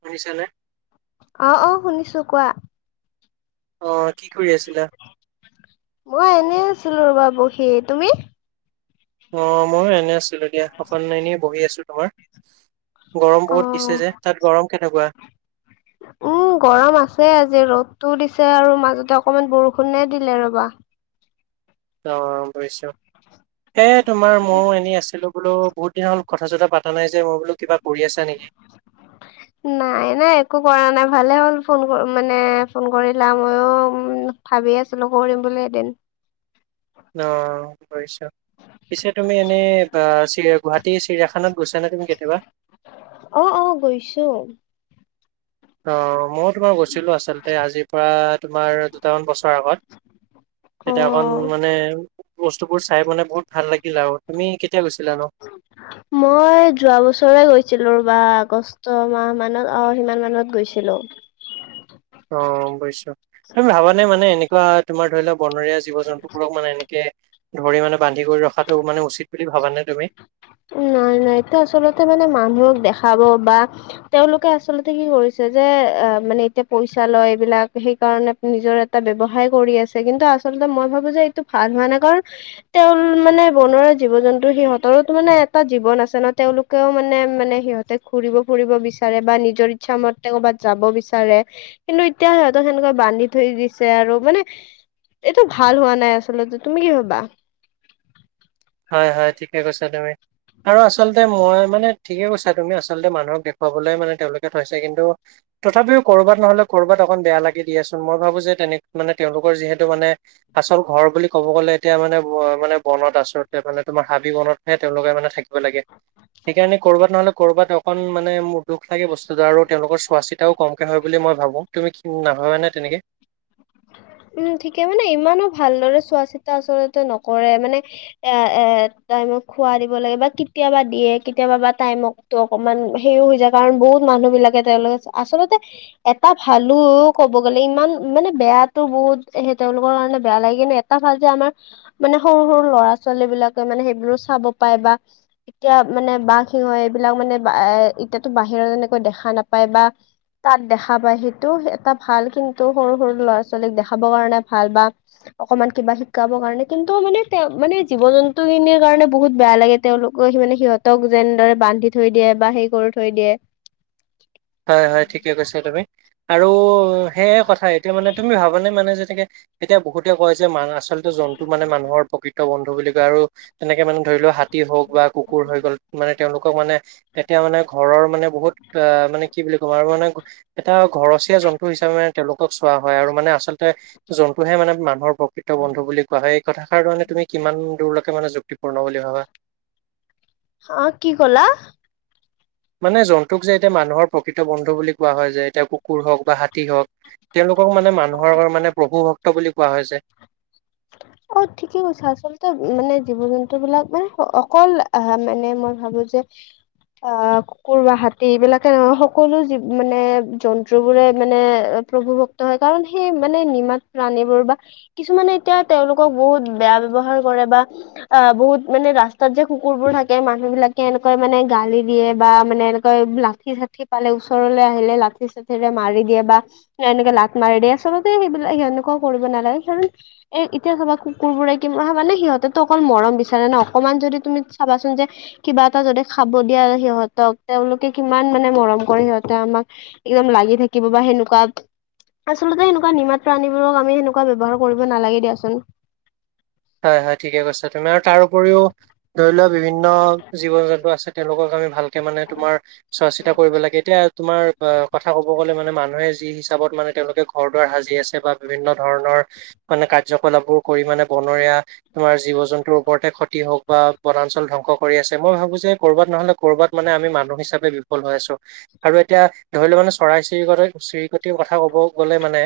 শুনিছা নে। অ', অ', শুনিছো কোৱা। অ', কি কৰি আছিলা? মই এনে আছিলো ৰ'বা বহি, তুমি? অ', মইয়ো এনে আছিলো দিয়া, অকন এনে বহি আছোঁ তোমাৰ। গৰম অ বহুত দিছে যে, তাত গৰম কেনেকুৱা? উম, গৰম আছে আজি, ৰ'দটো দিছে আৰু, মাজতে অকমান বৰষুণে দিলে ৰ'বা। অ', বুজিছোঁ। এই তোমাৰ ময়ো এনেই আছিলোঁ বোলো, বহুত দিন হ'ল কথা-চথা পতা নাই যে, মই বোলো কিবা কৰি আছা নেকি। নাই, নাই একো কৰা নাই, ভালে হ'ল ফোন মানে ফোন কৰিলা মইও উম। ভাবি আছিলো কৰিম বুলি এদিন। অ', বুজিছোঁ। পিছে তুমি এনে, চি গুৱাহাটী চিৰিয়াখানাত গৈছা নে তুমি কেতিয়াবা? অ', অ', গৈছো। অ', মই তোমাৰ গৈছিলো আচলতে, আজিৰ পৰা তোমাৰ দুটামান বছৰ আগত। অ তেতিয়া অকণ মানে, বস্তুবোৰ চাই মানে বহুত ভাল লাগিল আৰু তুমি কেতিয়া গৈছিলা নোঁ? মই যোৱা বছৰে গৈছিলো ৰবা, আগষ্ট ষ্ট মাহ মানত অ', সিমান মানত গৈছিলো। অ', বুজিছো, তুমি ভাবা নাই মানে এনেকুৱা তোমাৰ ধৰিলক বনৰীয়া জীৱ-জন্তুবোৰক মানে এনেকে ধৰি মানে বান্ধি কৰি ৰখাটো, মানে উচিত বুলি ভাবানে তুমি? নাই, নাই এইটো আচলতে মানে, মানুহক দেখাব বা তেওঁলোকে আচলতে কি কৰিছে, যে অ', মানে এতিয়া পইচা লয় এইবিলাক সেইকাৰণে। নিজৰ এটা ব্যৱসায় কৰি আছে, কিন্তু আচলতে মই ভাবো যে এইটো ভাল হোৱা নাই কাৰণ তেওঁৰ মানে বনৰীয়া জীৱ জন্তু সিহঁতৰো মানে এটা জীৱন আছে ন তেওঁলোকেও মানে মানে সিহঁতে ঘুৰিব ফুৰিব বিচাৰে বা নিজৰ ইচ্ছা মতে ক'বাত যাব বিচাৰে। কিন্তু এতিয়া সিহঁতক সেনেকুৱা বান্ধি থৈ দিছে আৰু মানে এইটো ভাল হোৱা নাই আচলতে, তুমি কি ভাবা? হয়, হয়, ঠিকে কৈছা তুমি। আৰু আচলতে মই মানে ঠিকে কৈছা তুমি আচলতে মানুহক দেখুৱাবলৈ মানে তেওঁলোকে থৈছে। কিন্তু তথাপিও ক'ৰবাত নহ'লে ক'ৰবাত অকণ বেয়া লাগি দিয়েচোন। মই ভাবো যে তেনে মানে তেওঁলোকৰ যিহেতু মানে আচল ঘৰ বুলি ক'ব গ'লে এতিয়া মানে মানে বনত আচল। মানে তোমাৰ হাবি বনতহে তেওঁলোকে মানে থাকিব লাগে। সেইকাৰণে ক'ৰবাত নহ'লে ক'ৰবাত অকণ মানে মোৰ দুখ লাগে বস্তুটো আৰু তেওঁলোকৰ চোৱা চিত কমকে হয় বুলি মই ভাবো, তুমি কি নাভাবানে তেনেকে? উম, ঠিকে! মানে ইমানো ভালদৰে চোৱা চিতা আচলতে নকৰে মানে এ এ টাইমক খোৱা দিব লাগে বা কেতিয়াবা দিয়ে কেতিয়াবা বা টাইমক টো অকমান হেৰিও হৈ যায় কাৰণ বহুত মানুহবিলাকে তেওঁলোকে আচলতে এটা ভালো ক'ব গ'লে ইমান মানে বেয়া টো বহুত সেই তেওঁলোকৰ কাৰণে বেয়া লাগে। কিন্তু এটা ভাল যে আমাৰ মানে সৰু সৰু ল'ৰা ছোৱালীবিলাকে মানে সেইবোৰো চাব পায় বা এতিয়া মানে বাঘ সিংহ এইবিলাক মানে এ এতিয়াতো বাহিৰত এনেকৈ দেখা নাপায় বা তাত দেখা পায় সেইটো এটা ভাল। কিন্তু সৰু সৰু ল'ৰা ছোৱালীক দেখাবৰ কাৰণে ভাল বা অকমান কিবা শিকাব কাৰণে কিন্তু মানে মানে জীৱ জন্তুখিনিৰ কাৰণে বহুত বেয়া লাগে। তেওঁলোকে সি মানে সিহঁতক যেনেদৰে বান্ধি থৈ দিয়ে বা সেই কৰি থৈ দিয়ে। হয়, হয়, ঠিকে কৈছা তুমি। আৰু সেয়ে কথা এতিয়া মানে তুমি ভাবানে মানে যেনেকে এতিয়া বহুতে কয় যে মানাছ আচল জন্তু মানে মানুহৰ প্ৰকৃত বন্ধু বুলি কয় আৰু তেনেকে মানে ধৰি লোৱা হাতী হওঁক বা কুকুৰ হৈ গ'ল মানে তেওঁলোকক মানে তেতিয়া মানে ঘৰৰ মানে বহুত অ' মানে কি বুলি ক'ম আৰু মানে এটা ঘৰচীয়া জন্তু হিচাপে মানে তেওঁলোকক চোৱা হয় আৰু মানে আচলতে জন্তুহে মানে মানুহৰ প্ৰকৃত বন্ধু বুলি কোৱা হয়। এই কথাষাৰ ধৰণে তুমি কিমান দূৰলৈকে মানে যুক্তিপূৰ্ণ বুলি ভাবা? অ', কি ক'লা? মানে জন্তুক যে এতিয়া মানুহৰ প্ৰকৃত বন্ধু বুলি কোৱা হয় যে এতিয়া কুকুৰ হওঁক বা হাতী হওঁক। তেওঁলোকক মানে মানুহৰ মানে প্ৰভু ভক্ত বুলি কোৱা হৈছে। অ', ঠিকে কৈছে, আচলতে মানে জীৱ জন্তু বিলাক মানে অকল আহ মানে মই ভাবো যে আহ কুকুৰ বা হাতী এইবিলাকে নহয় সকলো জিব মানে জন্তুবোৰে মানে প্ৰভু ভক্ত হয়। কাৰণ সেই মানে নিমাত প্ৰাণীবোৰ বা কিছুমানে এতিয়া তেওঁলোকক বহুত বেয়া ব্যৱহাৰ কৰে বা অ', বহুত মানে ৰাস্তাত যে কুকুৰবোৰ থাকে মানুহবিলাকে এনেকৱৈ মানে গালি দিয়ে বা মানে হয় লাঠি চাঠি পালে ওচৰলৈ আহিলে লাঠি চাঠিৰে মাৰি দিয়ে বা এনেকে লাঠ মাৰি দিয়ে। আচলতে সেইবিলাক সেনেকুৱাও কৰিব নালাগে। কাৰণ এ এতিয়া চাবা কুকুৰবোৰে কি মানে সিহঁতেতো অকল মৰম বিচাৰে ন অকণমান যদি তুমি চাবাচোন যে কিবা এটা যদি খাব দিয়া সিহঁতক তেওঁলোকে কিমান মানে মৰম কৰে সিহঁতে আমাক একদম লাগি থাকিব বা সেনেকুৱা আচলতে সেনেকুৱা নিমাত প্ৰাণীবোৰক আমি সেনেকুৱা ব্যৱহাৰ কৰিব নালাগে দিয়াচোন। হয়, হয়, ঠিকে কৈছা তুমি আৰু তাৰ উপৰিও ধৰি লোৱা বিভিন্ন জীৱ জন্তু আছে। তেওঁলোকক আমি ভালকে মানে তোমাৰ চোৱা চিতা কৰিব লাগে এতিয়া তোমাৰ আহ কথা ক'ব গ'লে মানে মানুহে যি হিচাপত মানে তেওঁলোকেক ঘৰ দুৱাৰ সাজি আছে বা বিভিন্ন ধৰণৰ মানে কাৰ্যকলাপবোৰ কৰি মানে বনৰীয়া তোমাৰ জীৱ জন্তুৰ ওপৰতে ক্ষতি হওক বা বনাঞ্চল ধ্বংস কৰি আছে মই ভাবো যে কৰ'বাত নহ'লে কৰ'বাত মানে আমি মানুহ হিচাপে বিফল হৈ আছো। আৰু এতিয়া ধৰি লও মানে চৰাই- চিৰিকতৰ চিৰিকটিৰ কথা ক'ব গ'লে মানে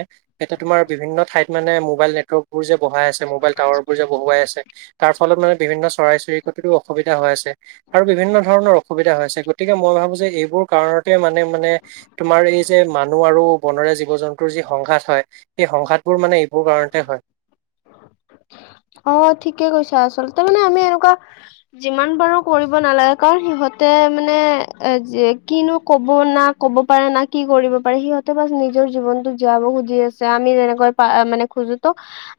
এতিয়া তোমাৰ বিভিন্ন ঠাইত মানে মোবাইল নেতৱৰ্কবোৰ যে বহাই আছে মোবাইল টাৱাৰ বোৰ যে বহুৱাই আছে তাৰ ফলত মানে বিভিন্ন চৰাই চিৰিকটিৰো অসুবিধা হৈ আছে। আৰু বিভিন্ন ধৰণৰ অসুবিধা হৈ আছে গতিকে মই ভাবো যে এইবোৰ কাৰণতে মানে মানে তোমাৰ এই যে মানুহ আৰু বনৰীয়া জীৱ-জন্তুৰ যি সংঘাত হয় সেই সংঘাতবোৰ মানে এইবোৰ কাৰণতে হয়। [inaudible] অ ঠিকেই কৈছা আচলতে মানে আমি এনেকুৱা যিমান পাৰো কৰিব নালাগে কাৰণ সিহঁতে মানে এ কিনো কব না- ক'ব পাৰে না কি কৰিব পাৰে সিহঁতে বচ নিজৰ জীৱনতো জীয়াব খুজি আছে আমি যেনেকৈ মানে খোজোঁ - ত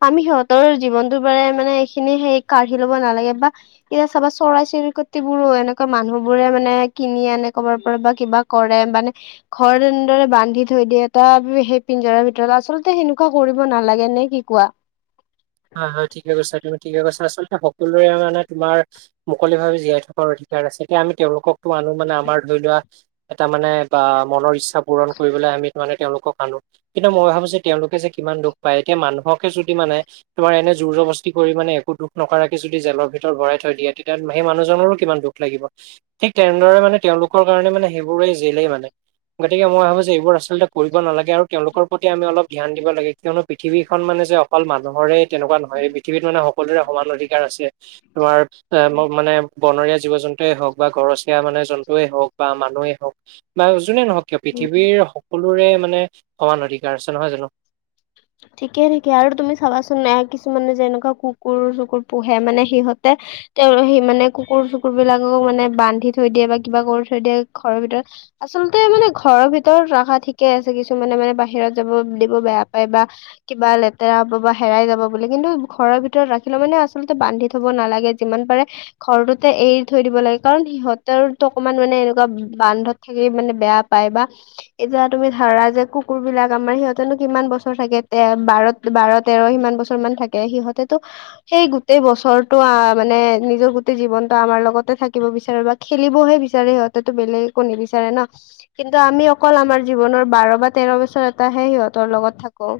আমি সিহঁতৰ জীৱনটোৰ পৰা মানে এইখিনি সেই কাঢ়ি ল'ব নালাগে বা- এতিয়া চাবা চৰাই -চিৰিকটিবোৰো এনেকুৱা মানুহ বোৰে মানে কিনি আনে কবাৰ পৰা বা কিবা- কৰে মানে- ঘৰত এনেদৰে বান্ধি থৈ দিয়ে এটা সেই পিঞ্জৰাৰ ভিতৰত আচলতে সেনেকুৱা কৰিব নালাগে নে কি কোৱা? হয় হয় ঠিকেই কৈছা তুমি ঠিকেই কৈছা আচলতে সকলোৰে মানে তোমাৰ- মুকলিভাৱে জীয়াই থকাৰ অধিকাৰ আছে এতিয়া আমি তেওঁলোকতো আনো মানে আমাৰ ধৰি লোৱা - এটা মানে বা মনৰ ইচ্ছা পূৰণ কৰিবলৈ আমি মানে তেওঁলোকক আনো কিন্তু মই ভাবো যে তেওঁলোকে যে কিমান দুখ পায় এতিয়া মানুহকে যদি মানে- তোমাৰ এনে জোৰ জবস্তি কৰি মানে একো দুখ নকৰাকে যদি জেলৰ ভিতৰত ভৰাই থৈ দিয়ে তেতিয়া সেই মানুহজনৰো কিমান দুখ - লাগিব, ঠিক তেনেদৰে মানে তেওঁলোকৰ কাৰণে মানে সেইবোৰে জেলেই মানে। গতিকে মই ভাবো যে এইবোৰ আচলতে কৰিব নালাগে আৰু তেওঁলোকৰ প্ৰতি আমি অলপ ধ্যান দিব লাগে। কিয়নো পৃথিৱীখন মানে যে অকল মানুহৰে তেনেকুৱা নহয় পৃথিৱিত মানে সকলোৰে সমান অধিকাৰ আছে। তোমাৰ মানে বনৰীয়া জীৱ-জন্তু ন্তুয়ে হওক বা ঘৰচীয়া মানে জন্তুৱেই হওক বা মানুহেই হওক বা যোনে নহওক কিয় উম পৃথিৱীৰ সক- সকলোৰে মানে সমান অধিকাৰ আছে নহয় জানো? ঠিকেই ঠিকেই আৰু তুমি চাবাচোন এ কিছুমানে যেনেকুৱা কুকুৰ চুকুৰ পোহে মানে সিহঁতে তেওঁ সি মানে কুকুৰ চুকুৰ বিলাকক মানে বান্ধি থৈ দিয়ে বা কিবা কৰি থৈ দিয়ে ঘৰৰ ভিতৰত আচলতে মানে ঘৰৰ ভিতৰত ৰাখা ঠিকেই আছে কিছু মানে মানে বাহিৰত যাব দিব বেয়া পাই বা- কিবা লেতেৰা হব বা হেৰাই যাব বুলি কিন্তু ঘৰৰ ভিতৰত ৰাখিলে মানে আচলতে বান্ধি থব নালাগে যিমান পাৰে ঘৰটোতে এৰি থৈ দিব লাগে কাৰণ সিহঁতৰোটো অকমান মানে এনেকুৱা বান্ধত- থাকি মানে বেয়া পায় বা এতিয়া তুমি ধৰা যে কুকুৰ বিলাক আমাৰ সিহঁতেনো কিমান বছ- ছৰ থাকে তে বাৰ বাৰ তেৰ সিমান বছৰ মান থাকে সিহঁতেতো- সেই গোটেই বছৰটো আ মানে নিজৰ গোটেই জীৱনটো আমাৰ লগতে থাকিব বিচাৰে বা খেলিবহে বিচাৰে সিহঁতেটো বেলেগ একো নিবিচাৰে না। কিন্তু আমি অকল আমাৰ জীৱনৰ বাৰ বা তেৰ বছৰ এটাহে সিহঁতৰ লগত থাকো।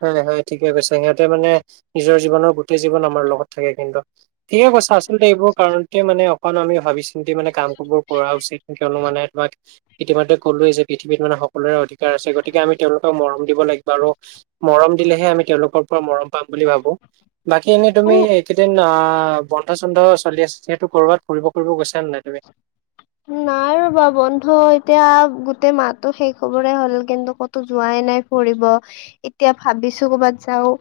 হয় হয় ঠিকেই কৈছে, সিহঁতে মানে নিজৰ জীৱনৰ গোটেই জীৱন আমাৰ লগত থাকে কিন্তু। ঠিকেই কৈছা আচলতে এইবোৰ কাৰণতে মানে অকণ আমি ভাবি -চিন্তি মানে কামবোৰ কৰা উচিত। কিয়নো মানে তোমাক ইতিমধ্যে ক'লোৱেই যে পৃথিৱীত মানে সকলোৰে অধিকাৰ আছে গতি- তিকে আমি তেওঁলোকক মৰম দিব লাগিব আৰু মৰম দিলেহে আমি তেওঁলোকৰ পৰা মৰম পাম বুলি ভাবো। বাকি এনে তুমি উম এইকেদিন আ ব ন্ধ চন্ধ চলি আছে যিহেতু ক'ৰবাত ফুৰিব চুৰিব গৈছা নে নাই তুমি? নাই ৰবা বন্ধ এতিয়া গোটেই মাহটো শেষ হবৰে হ'ল কিন্তু, ক তো যোৱাই নাই ফুৰিব এতিয়া ভাবিছো কৰ'বাত যাও।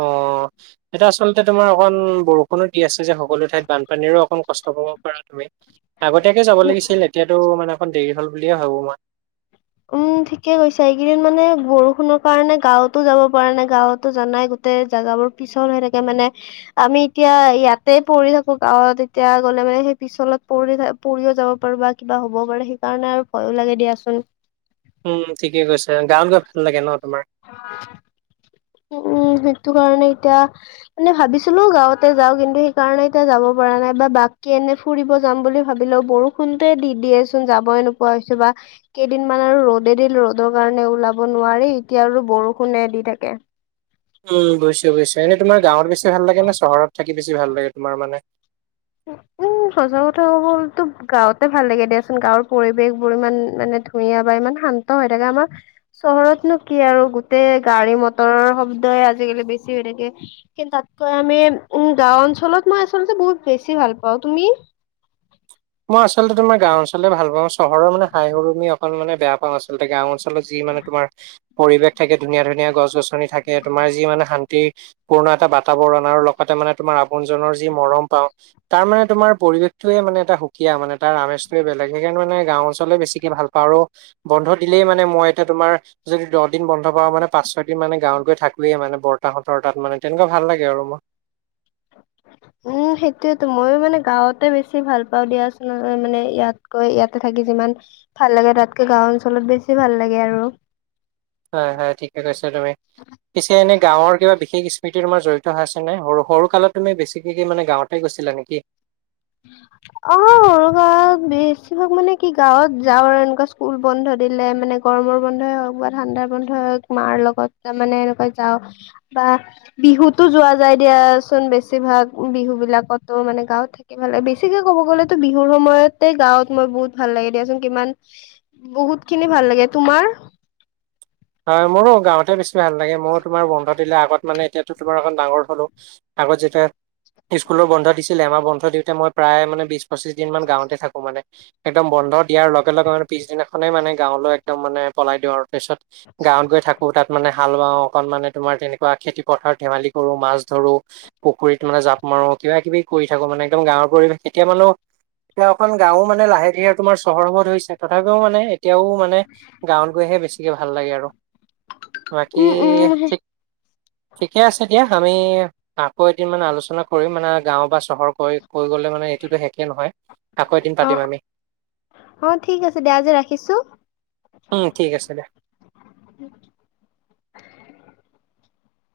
অ'। এতিয়া আচলতে তোমাৰ অকণ বৰষুণো দি আছে যে সকলো ঠাইত বানপানীৰো অকণ কষ্ট পাব পাৰা তুমি। আগতীয়াকে যাব লাগিছিল। এতিয়াতো মানে অকণ দেৰি হ'ল বুলিয়ে ভাবো মই। উম ঠিকে কৈছা এইকেইদিন মানে বৰষুণৰ কাৰণে গাঁৱতো যাব পৰা নাই গাঁৱতো জানাই গো টেই জাগাবোৰ পিছল হৈ থাকে মানে। আমি এতিয়া ইয়াতে পৰি থাকো গাঁৱত এতিয়া গ'লে মানে সেই পিছলত পৰি থা পৰিয়ে যাব পাৰে বা কিবা হ'ব পাৰে সেইকাৰণে আৰু ভয়ো লাগে দিয়াচোন। উম ঠিকে কৈছে গাঁৱত গৈ ভাল লাগে ন তোমাৰ? উম সেইটো কাৰণে এতিয়া মানে ভাবিছিলো গাঁৱতে যাওঁ কিন্তু সেইকাৰণে এতিয়া যাব পৰা নাই বা বাকী এনেই ফুৰিব যাম বুলি ভাবিলেও বৰষুণটোৱে দি দিয়েচোন যাবই নোপোৱা হৈছো বা কেইদিনমান আৰু ৰ'দে দিল ৰ'দৰ কাৰণে ওলাব নোৱাৰি এতিয়া আৰু বৰষুণে দি থাকে। উম বুজিছো বুজিছো, এনে তোমাৰ গাঁৱত বেছি ভাল লাগে নে চহৰত থাকি বেছি ভাল লাগে তোমাৰ মানে? [inaudible] উম সঁছা কথা ক'ব গ'লেতো গাঁওতে ভাল লাগে দিয়াচোন, গাঁৱৰ পৰিৱেশ বোৰ ইমান মানে ধুনীয়া বা ইমান শা ন্ত হৈ থাকে। আমাৰ চহৰতনো কি আৰু গোটেই গাড়ী মটৰৰ শব্দই আজিকালি বেছি হৈ থাকে। কিন্তু তাতকৈ আমি উম গাঁও অঞ্চলত মই আচলতে বহুত বেছি ভাল পাওঁ। তুমি? মই আচলতে তোমাৰ গাঁও অঞ্চলে ভাল পাঁও। চহৰৰ মানে হাই উৰুমি অকল মানে বেয়া পাওঁ আচলতে। গাঁও অঞ্চ লত যি মানে তোমাৰ পৰিৱেশ থাকে ধুনীয়া ধুনীয়া গছ গছনি থাকে তোমাৰ যি মানে শান্তি পূৰ্ণ এটা বাতাবৰণ আৰু লগতে মানে তোমাৰ আপোনজনৰ যি মৰম পাওঁ। তাৰমানে তোমাৰ পৰিৱেশটোৱে মানে এটা সু কীয়া মানে তাৰ আমেজটোৱে বেলেগ। সেইকাৰণে মানে গাঁও অঞ্চলে বেছিকে ভাল পাওঁ আৰু বন্ধ দিলেই মানে মই এতিয়া তোমাৰ যদি দহ দিন বন্ধ পাওঁ মানে পাঁচ ছয়দিন মানে গাঁৱত গৈ থাকোৱে মানে বৰ্তাহঁতৰ তাত মানে তেনেকুৱা ভাল লাগে আৰু মোৰ। [inaudible] উম সেইটোয়েটো মইয়ো মানে গাঁৱতে বেছি ভাল পাওঁ দিয়াচোন মানে ইয়াতকৈ ইয়াতে থাকি যিমান ভাল লাগে তাতকৈ গাঁও অঞ্চলত বেছি ভাল লাগে আৰু। হয় হয়, ঠিকে কৈছা তুমি। পিছে এনে গাঁৱৰ কিবা বিশেষ স্মৃতি তোমাৰ জড়িত হৈ আছে নে? সৰু সৰু কালত তুমি বেছিকে কি কি মানে গাঁৱত গৈছিলা নেকি? [inaudible] অঁ গাঁৱত বেছিভাগ মানে কি গাঁৱত যাওঁ আৰু এনেকুৱা স্কুল বন্ধ দিলে মানে। গৰমৰ বন্ধই হওক বা ঠাণ্ডাৰ বন্ধই হওক মাৰ লগত তাৰ মানে এনেকৈ যাওঁ। বা বিহুতো যোৱা যায় দিয়াচোন বেছিভাগ বিহু বিলাকতো মানে গাঁওত। ভাল লাগে বেছিকে ক'ব গ'লেতো বিহুৰ সময়তে গাঁৱত মই বহুত ভাল লাগে দিয়াচোন কিমান বহুত খিনি ভাল লাগে। তোমাৰ? হয় মোৰো গাঁৱতে বেছি ভাল লাগে। মইয়ো তোমাৰ বন্ধ দিলে আগত মানে এতিয়া তোমাৰ এখন ডাঙৰ হ'লো আগত যেতিয়া স্কুল বন্ধ দিছিলে আমাৰ বন্ধ দিওঁতে মই প্ৰায় মানে বিশ পঁচিশ দিন মান গাঁৱতে থাকো মানে, একদম বন্ধ দিয়াৰ লগে লগে মানে পিছদিনাখনে মানে গাঁৱলৈ একদম মানে পলাই দিওঁ আৰু তাৰপিছত গাঁৱত গৈ থাকো তাত মানে হাল বাাওঁ অকন মানে তোমাৰ তেনেকুৱা খেতি পথাৰত ধেমালি কৰো মাছ ধৰো পুখুৰীতোলে জাঁপ মাৰো কিবা কিবি কৰি থাকো মানে একদম গাঁৱৰ পৰিৱেশ এতিয়া মানুহ এতিয়া এখন গাঁও মানে লাহকে তোমাৰ চহৰ হ'ব ধৰিছে তথাপিও মানে এতিয়াও মানে গাঁৱত গৈহে বেছিকে ভাল লাগে আৰু বাকী উম উম ঠিক ঠিকে আছে দিয়া আমি আকৌ এদিন মানে আলোচনা কৰিম মানে গাঁও বা চহৰ কৈ কৈ গ'লে মানে এইটোতো শেষেই নহয় আকৌ এদিন অ পাতিম আমি অ অ ঠিক আছে দিয়া আজি ৰাখিছো উম ঠিক আছে দে